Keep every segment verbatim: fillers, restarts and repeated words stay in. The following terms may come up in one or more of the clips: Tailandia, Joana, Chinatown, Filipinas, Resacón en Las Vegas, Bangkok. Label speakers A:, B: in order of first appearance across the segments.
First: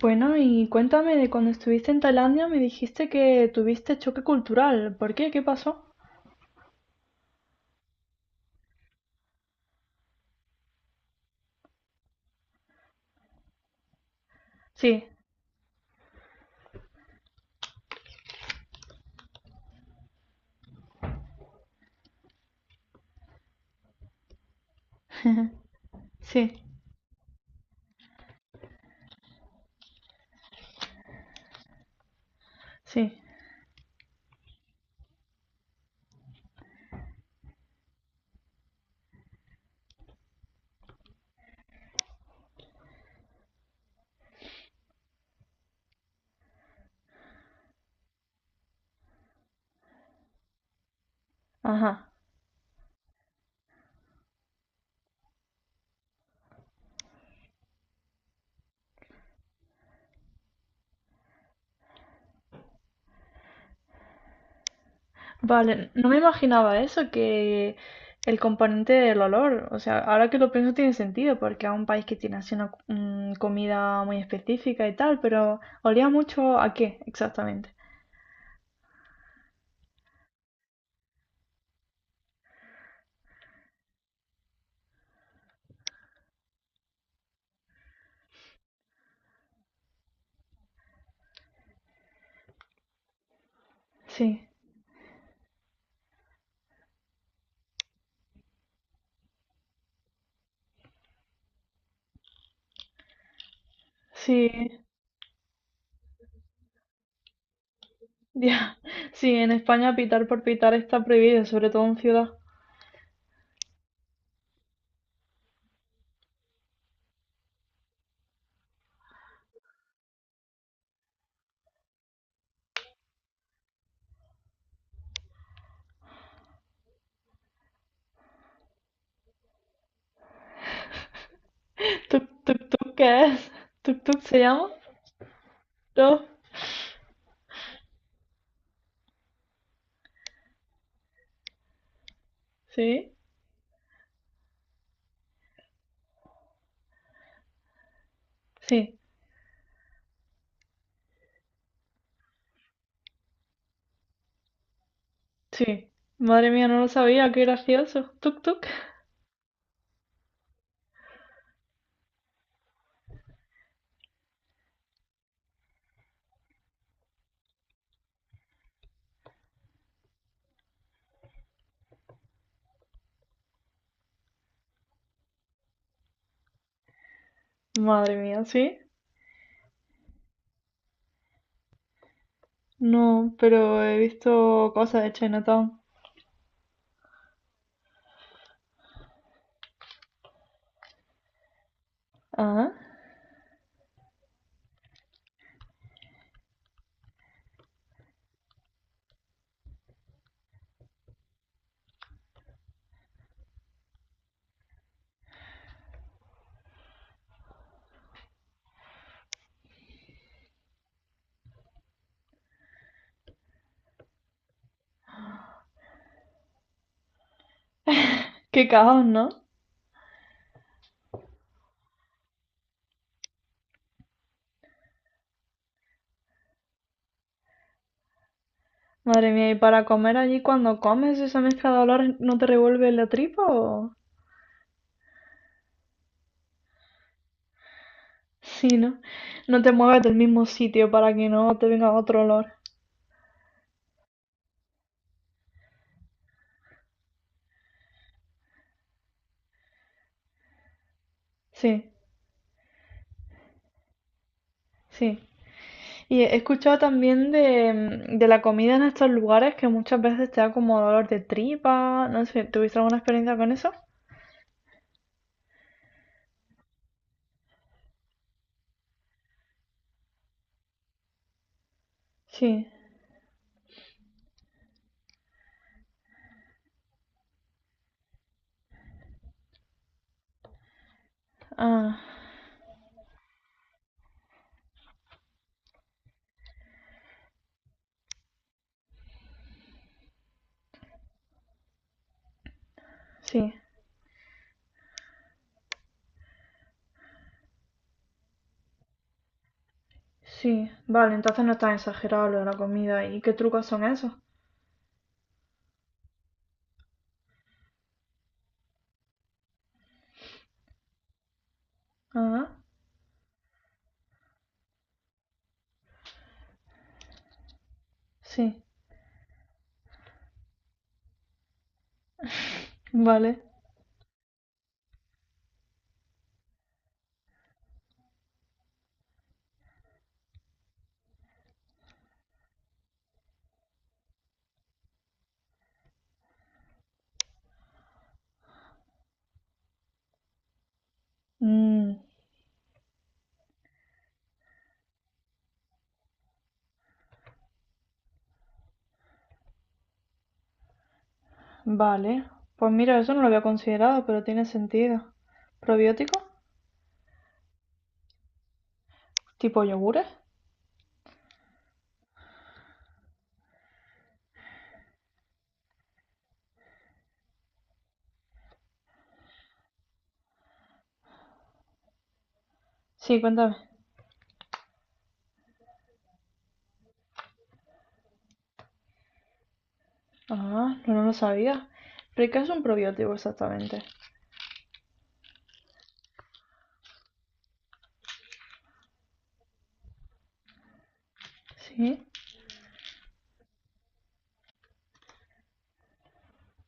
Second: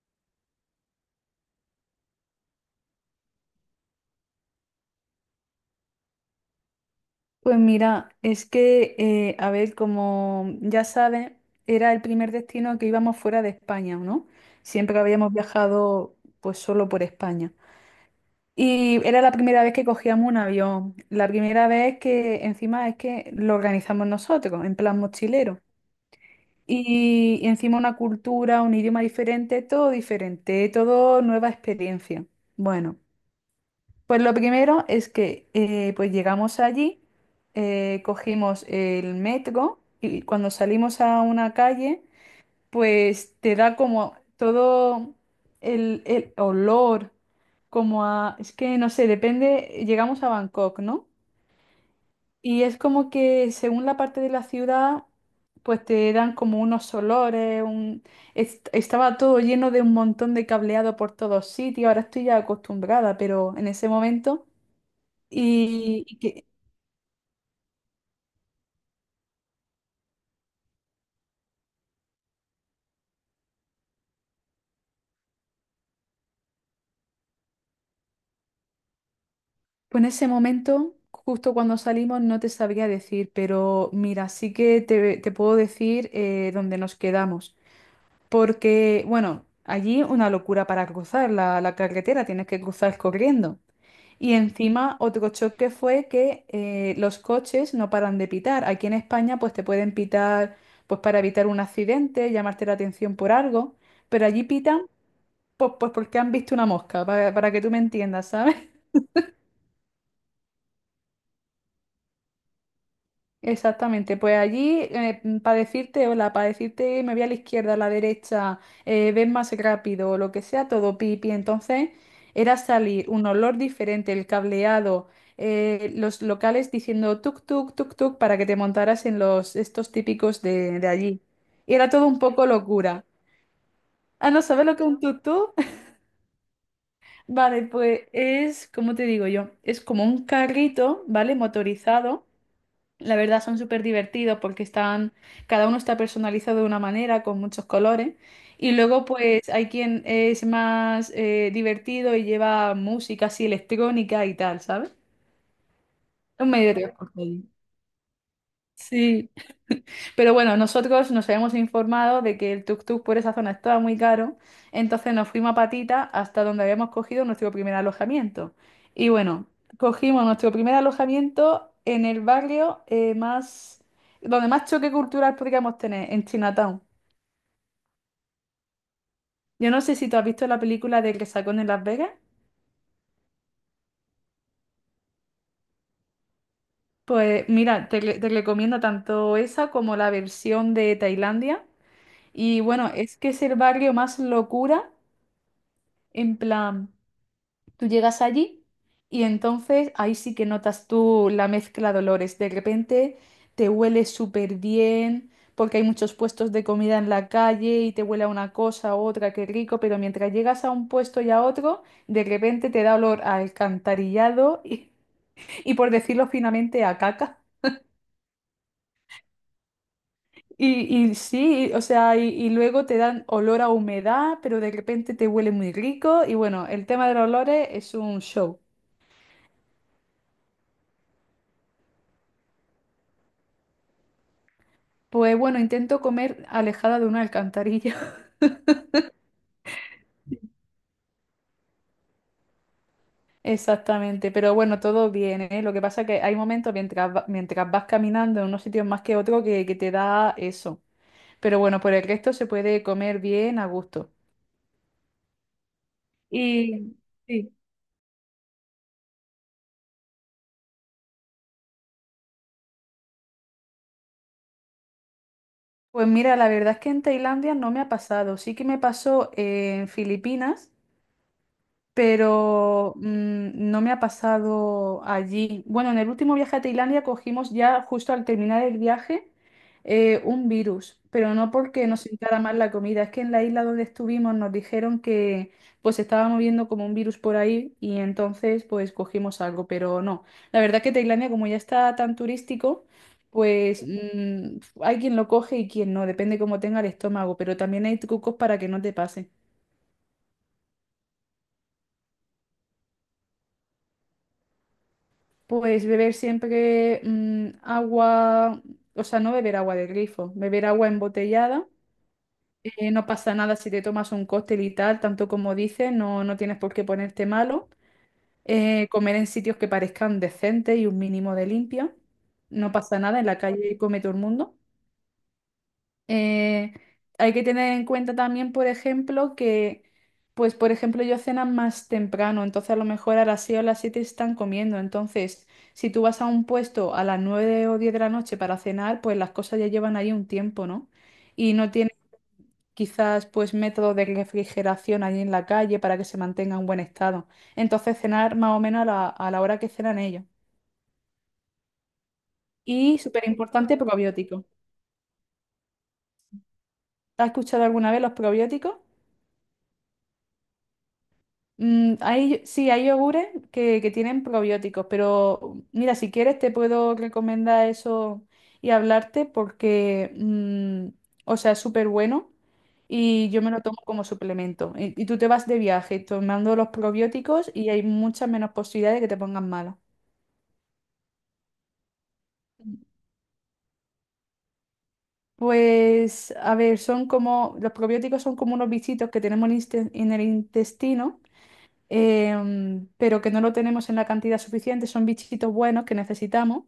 A: Bueno, y cuéntame de cuando estuviste en Tailandia, me dijiste que tuviste choque cultural. ¿Por qué? ¿Qué pasó?
B: Pues mira, es que, eh, a ver, como ya sabes, era el primer destino que íbamos fuera de España, ¿no? Siempre
A: Sí,
B: habíamos viajado pues solo por España. Y era la primera vez que cogíamos un avión, la primera vez que encima es que lo organizamos nosotros, en plan mochilero.
A: sí,
B: Y, y encima una cultura, un idioma diferente, todo diferente, todo nueva experiencia. Bueno.
A: sí.
B: Pues lo primero es que eh, pues llegamos allí, eh, cogimos el metro y cuando salimos a una calle, pues te da como todo el, el olor, como a, es que no sé, depende, llegamos a Bangkok, ¿no?
A: Ajá.
B: Y es como que según la parte de la ciudad, pues te dan como unos olores, un... est- estaba todo lleno de un montón de cableado por todos sitios, ahora estoy ya acostumbrada, pero en ese momento.
A: Vale,
B: Y,
A: no me
B: y que
A: imaginaba eso, que el componente del olor, o sea, ahora que lo pienso tiene sentido, porque es un país que tiene así una mm, comida muy específica y tal, pero olía mucho a qué exactamente.
B: pues en ese momento, justo cuando salimos, no te sabría decir, pero mira, sí que te, te puedo decir eh, dónde nos quedamos. Porque, bueno, allí una locura para cruzar la, la carretera, tienes que cruzar corriendo. Y
A: Sí,
B: encima otro choque fue que eh, los coches no paran de pitar. Aquí en España pues te pueden pitar pues para evitar un accidente, llamarte la atención por algo, pero allí
A: sí,
B: pitan pues, pues porque han visto una mosca, para, para que tú me entiendas, ¿sabes?
A: ya. Sí, en España pitar por pitar está prohibido, sobre todo en ciudad.
B: Exactamente, pues allí para decirte, hola, para decirte me voy a la izquierda, a la derecha, eh, ven más rápido, lo que sea, todo pipi. Entonces era salir un olor diferente, el cableado, eh, los locales diciendo tuk tuk tuk tuk para que te montaras en los estos típicos de, de allí. Y era todo un
A: ¿Tuk
B: poco
A: tuk tuk
B: locura.
A: qué es? ¿Tuk tuk
B: Ah,
A: se
B: ¿no sabes
A: llama?
B: lo que es un tuk tuk?
A: ¿No?
B: Vale, pues es, ¿cómo te digo yo? Es como un carrito, ¿vale? Motorizado.
A: ¿Sí?
B: La verdad, son súper divertidos porque están, cada uno está personalizado de una manera, con muchos colores. Y
A: Sí,
B: luego pues hay quien es más eh, divertido y lleva música así electrónica y tal, ¿sabes?
A: sí.
B: Un
A: Madre mía,
B: medio de
A: no lo
B: transporte
A: sabía, qué
B: allí.
A: gracioso. ¿Tuk tuk?
B: Sí. Pero bueno, nosotros nos habíamos informado de que el tuk-tuk por esa zona estaba muy caro, entonces nos fuimos a patita hasta donde habíamos cogido nuestro primer alojamiento. Y bueno, cogimos nuestro primer alojamiento en el barrio eh, más, donde más choque cultural podríamos tener, en Chinatown.
A: Madre mía, ¿sí?
B: Yo no sé si tú has visto la película de Resacón en Las Vegas.
A: No, pero he visto cosas de Chinatown.
B: Pues mira, te, re- te recomiendo tanto esa como la versión de Tailandia. Y
A: Ah,
B: bueno, es que es el barrio más locura, en plan. Tú llegas allí y entonces ahí sí que notas tú la mezcla de olores. De repente te huele súper bien porque hay muchos puestos de comida en la calle y te huele a una cosa a otra, qué rico, pero mientras llegas a un puesto y a otro, de repente te da olor a alcantarillado y, y por decirlo finamente, a caca.
A: qué caos, ¿no?
B: Y, y sí, y- o sea, y, y luego te dan olor a humedad, pero de repente te huele muy rico y bueno, el tema de los olores es un show.
A: Madre mía, ¿y para comer allí cuando comes esa mezcla de olores no te revuelve la tripa o...?
B: Pues bueno, intento comer alejada de una alcantarilla.
A: Sí, ¿no? No te mueves del mismo sitio para que no te venga otro olor.
B: Exactamente, pero bueno, todo bien, ¿eh? Lo que pasa es que hay momentos mientras, va- mientras vas caminando en unos sitios más que otro que, que te da eso. Pero bueno,
A: Sí,
B: por el resto se puede comer bien a gusto.
A: sí. Y he escuchado
B: Y
A: también
B: sí.
A: de, de la comida en estos lugares que muchas veces te da como dolor de tripa. No sé, ¿tuviste alguna experiencia con eso?
B: Pues mira, la verdad es que en Tailandia no me ha pasado. Sí que me pasó en Filipinas.
A: Sí,
B: Pero mm, no me ha pasado allí. Bueno, en el último viaje a Tailandia cogimos ya justo al terminar el viaje eh, un virus, pero no porque
A: ah,
B: nos sentara mal la comida, es que en la isla donde estuvimos nos dijeron que pues se estaba moviendo como un virus por ahí y entonces pues cogimos algo, pero no. La verdad que Tailandia como ya está tan turístico,
A: sí,
B: pues mm, hay quien lo coge y quien no, depende cómo tenga el estómago, pero también hay trucos para que no te pase.
A: sí. Vale, entonces no es tan exagerado lo de la comida. ¿Y qué trucos son esos?
B: Pues beber siempre mm, agua, o sea, no beber agua de grifo, beber agua embotellada.
A: Ah,
B: Eh, no pasa nada si te tomas un cóctel y tal, tanto como dices, no, no tienes por qué ponerte malo.
A: sí,
B: Eh, comer en sitios que parezcan decentes y un mínimo de limpia. No pasa nada, en
A: vale.
B: la calle come todo el mundo. Eh, Hay que tener en cuenta también, por ejemplo, que, pues, por ejemplo, yo cenan más temprano, entonces a lo mejor a las seis o las siete están comiendo. Entonces, si tú vas a un puesto a las nueve o diez de la noche para cenar, pues las cosas ya llevan ahí un tiempo, ¿no? Y no tienen
A: Mm,
B: quizás, pues, método de refrigeración ahí en la calle para que se mantenga en buen estado. Entonces, cenar más o menos a la, a la hora que cenan ellos.
A: vale. Pues mira,
B: Y
A: eso no
B: súper
A: lo había
B: importante,
A: considerado, pero tiene
B: probiótico.
A: sentido. Probiótico.
B: ¿Has escuchado alguna vez los probióticos?
A: ¿Tipo yogures?
B: Mm, hay, sí, hay yogures que, que tienen probióticos, pero mira, si quieres te puedo recomendar eso y hablarte porque, mm, o sea, es súper bueno
A: Sí,
B: y yo me
A: cuéntame.
B: lo tomo como suplemento. Y, y tú te vas de viaje tomando los probióticos y hay muchas menos posibilidades de que te pongas mala.
A: Ah, no, no lo sabía. ¿Pero qué es un probiótico exactamente?
B: Pues, a ver, son como, los probióticos son como unos bichitos que tenemos en inste- en el intestino.
A: Sí,
B: Em, pero que no lo tenemos en la cantidad suficiente. Son bichitos buenos que necesitamos,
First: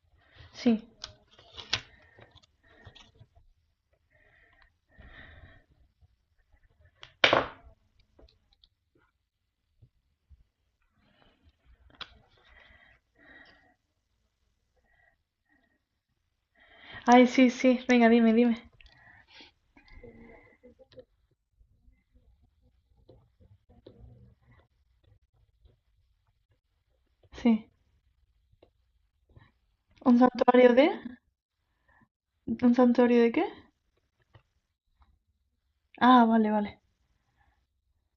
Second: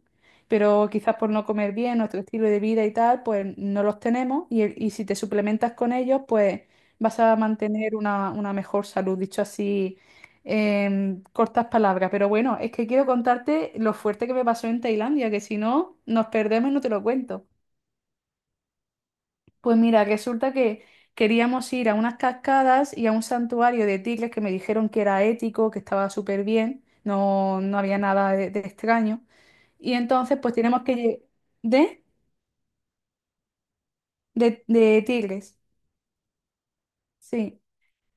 A: sí.
B: pero quizás por no comer bien, nuestro estilo de vida y tal, pues no los tenemos. Y, el- y si te suplementas con ellos, pues vas a mantener una, una mejor salud, dicho así. En cortas palabras, pero bueno, es que quiero contarte lo fuerte que me pasó en Tailandia, que si no, nos perdemos y no te lo
A: Ay,
B: cuento.
A: sí, sí, venga, dime, dime.
B: Pues mira, resulta que queríamos ir a unas cascadas y a un santuario de tigres que me dijeron que era ético, que estaba súper bien, no,
A: Sí.
B: no había nada de, de extraño. Y
A: ¿Un
B: entonces pues
A: santuario
B: tenemos
A: de?
B: que lle- ¿De?
A: ¿Un santuario de qué?
B: De, de tigres,
A: Ah, vale, vale.
B: sí.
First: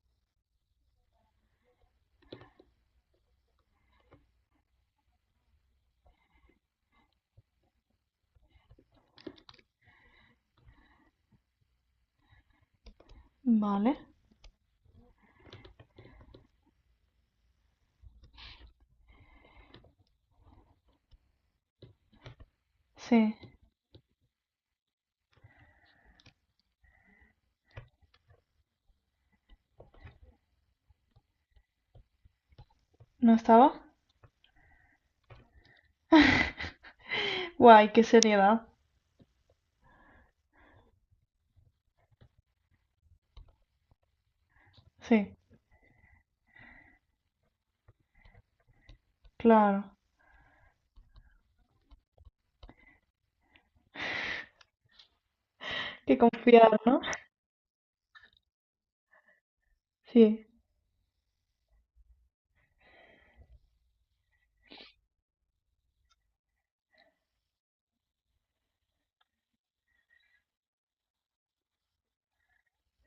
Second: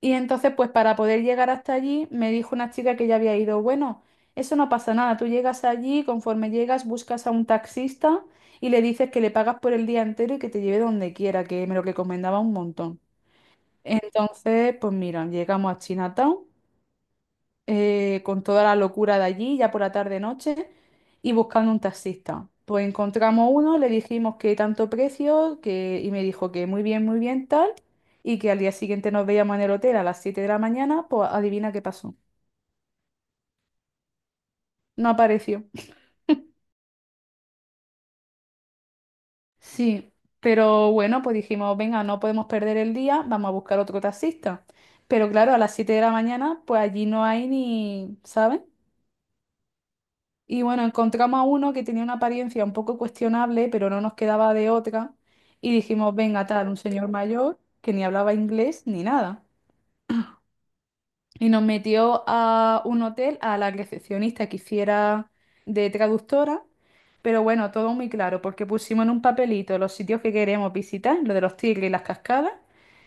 B: Y entonces pues para poder llegar hasta allí me dijo una chica que ya había ido, bueno, eso no pasa nada, tú llegas allí, conforme llegas buscas a un taxista y le dices que le pagas por el día entero y que te lleve donde quiera, que me lo recomendaba un montón.
A: Vale.
B: Entonces, pues mira, llegamos a Chinatown eh, con toda la locura de allí, ya por la tarde-noche, y buscando un taxista. Pues
A: Sí.
B: encontramos uno, le dijimos que tanto precio, que, y me dijo que muy bien, muy bien, tal, y que al día siguiente nos veíamos en el hotel a las siete de la mañana, pues adivina qué pasó.
A: ¿No estaba?
B: No apareció.
A: Guay, qué seriedad.
B: Sí, pero bueno, pues dijimos, venga, no podemos perder el día, vamos a buscar otro taxista. Pero
A: Sí,
B: claro, a las siete de la mañana, pues allí no hay ni, ¿sabes?
A: claro.
B: Y bueno, encontramos a uno que tenía una apariencia un poco cuestionable, pero no nos quedaba de otra. Y dijimos,
A: Qué
B: venga, tal, un
A: confiado, ¿no?
B: señor mayor que ni hablaba inglés ni nada.
A: Sí,
B: Y nos metió a un hotel a la recepcionista que hiciera de traductora. Pero bueno, todo muy claro, porque pusimos en un papelito los sitios que queremos visitar, lo de los tigres y las cascadas,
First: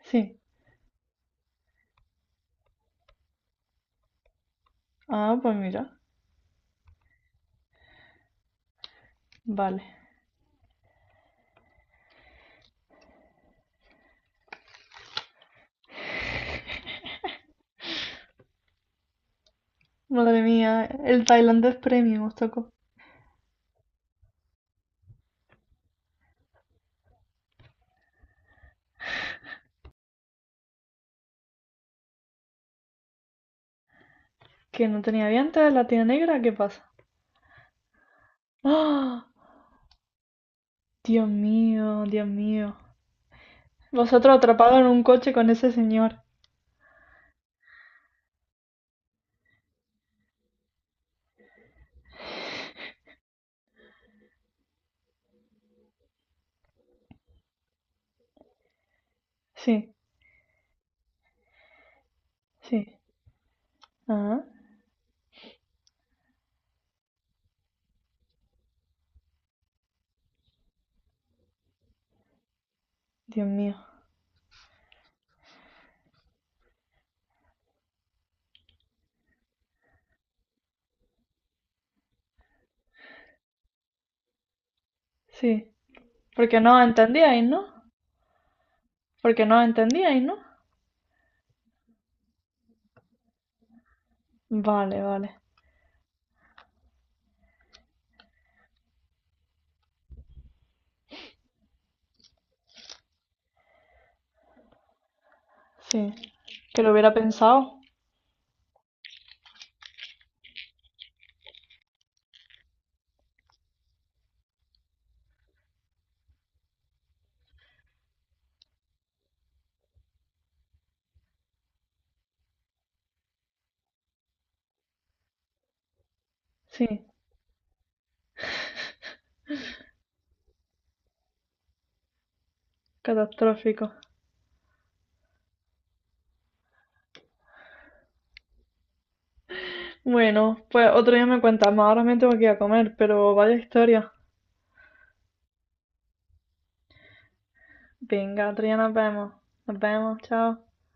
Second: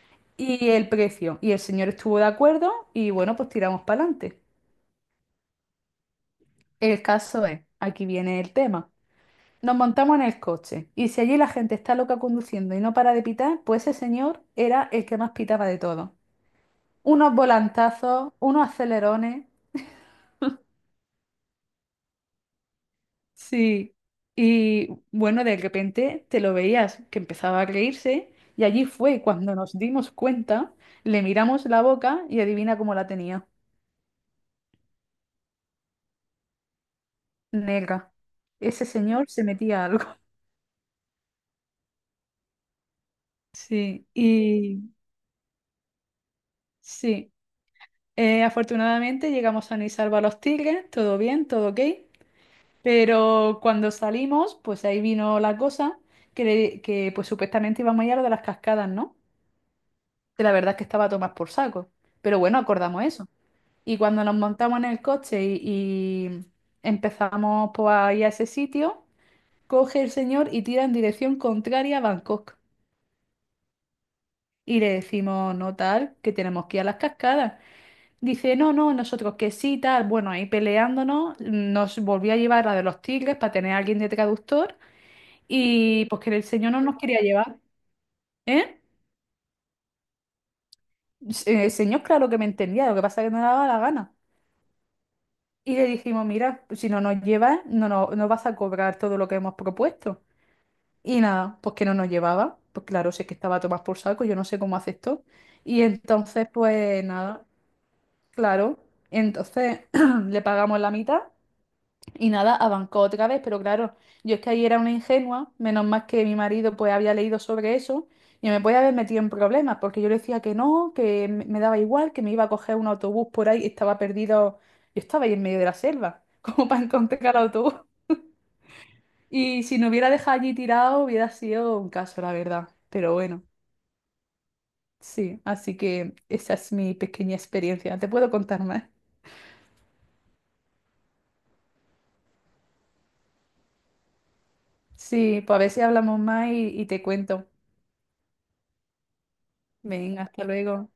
A: sí.
B: y el precio. Y el señor estuvo de acuerdo y bueno, pues tiramos para adelante.
A: Ah, pues mira.
B: El caso es, aquí viene el tema. Nos
A: Vale.
B: montamos en el coche y si allí la gente está loca conduciendo y no para de pitar, pues ese señor era el que más pitaba de todo. Unos volantazos, unos acelerones.
A: Madre mía, el tailandés premium os tocó.
B: Sí. Y bueno, de repente te lo veías que empezaba a reírse y allí fue cuando nos dimos cuenta, le miramos la boca y adivina cómo la tenía.
A: Que no tenía dientes, la tía negra, ¿qué pasa?
B: Negra. Ese
A: ¡Ah!
B: señor se metía algo.
A: Dios mío, Dios mío.
B: Sí.
A: Vosotros atrapados
B: Y
A: en un coche con ese señor.
B: sí. Eh, afortunadamente llegamos a y salvo a los tigres, todo bien, todo ok. Pero cuando salimos, pues ahí vino la cosa que, le- que pues supuestamente íbamos a ir a lo de las cascadas, ¿no?
A: Sí,
B: Que la verdad es que estaba a tomar por saco. Pero bueno,
A: sí.
B: acordamos eso. Y cuando nos
A: Ah,
B: montamos en el coche y, y empezamos pues, a ir a ese sitio, coge el señor y tira en dirección contraria a Bangkok.
A: Dios mío.
B: Y le decimos, no tal, que tenemos que ir a las cascadas. Dice, no, no, nosotros que sí, tal. Bueno, ahí peleándonos, nos volvió a llevar la de los tigres para tener a alguien de traductor.
A: Sí,
B: Y pues que el
A: porque
B: señor
A: no
B: no nos quería
A: entendíais,
B: llevar,
A: ¿no?
B: ¿eh?
A: Porque no entendíais, ¿no?
B: Se- El señor, claro que me entendía, lo que pasa es que no le daba la gana.
A: Vale, vale.
B: Y le dijimos, mira, si no nos llevas, no, no, no vas a cobrar todo lo que hemos propuesto. Y nada, pues que no nos llevaba, pues claro, sé que estaba a tomar por saco, yo no sé cómo aceptó. Y
A: Sí,
B: entonces,
A: que lo
B: pues
A: hubiera
B: nada,
A: pensado.
B: claro, entonces le pagamos la mitad. Y nada, abancó otra vez, pero claro, yo es que ahí era una ingenua, menos mal que mi marido pues había leído sobre eso y me podía haber metido en problemas, porque yo le decía que no, que me me daba igual, que me iba a coger un autobús por ahí, estaba perdido, yo estaba ahí en medio de la selva, como para
A: Sí,
B: encontrar el autobús. Y si no hubiera dejado allí tirado, hubiera sido un caso, la verdad. Pero bueno,
A: catastrófico.
B: sí, así que esa es mi pequeña experiencia. ¿Te puedo contar más?
A: Bueno, pues otro día me cuentas más. Ahora me tengo que ir a comer, pero vaya historia.
B: Sí, pues a ver si hablamos más y, y te cuento.
A: Venga, otro día nos vemos. Nos vemos,
B: Venga, hasta
A: chao.
B: luego.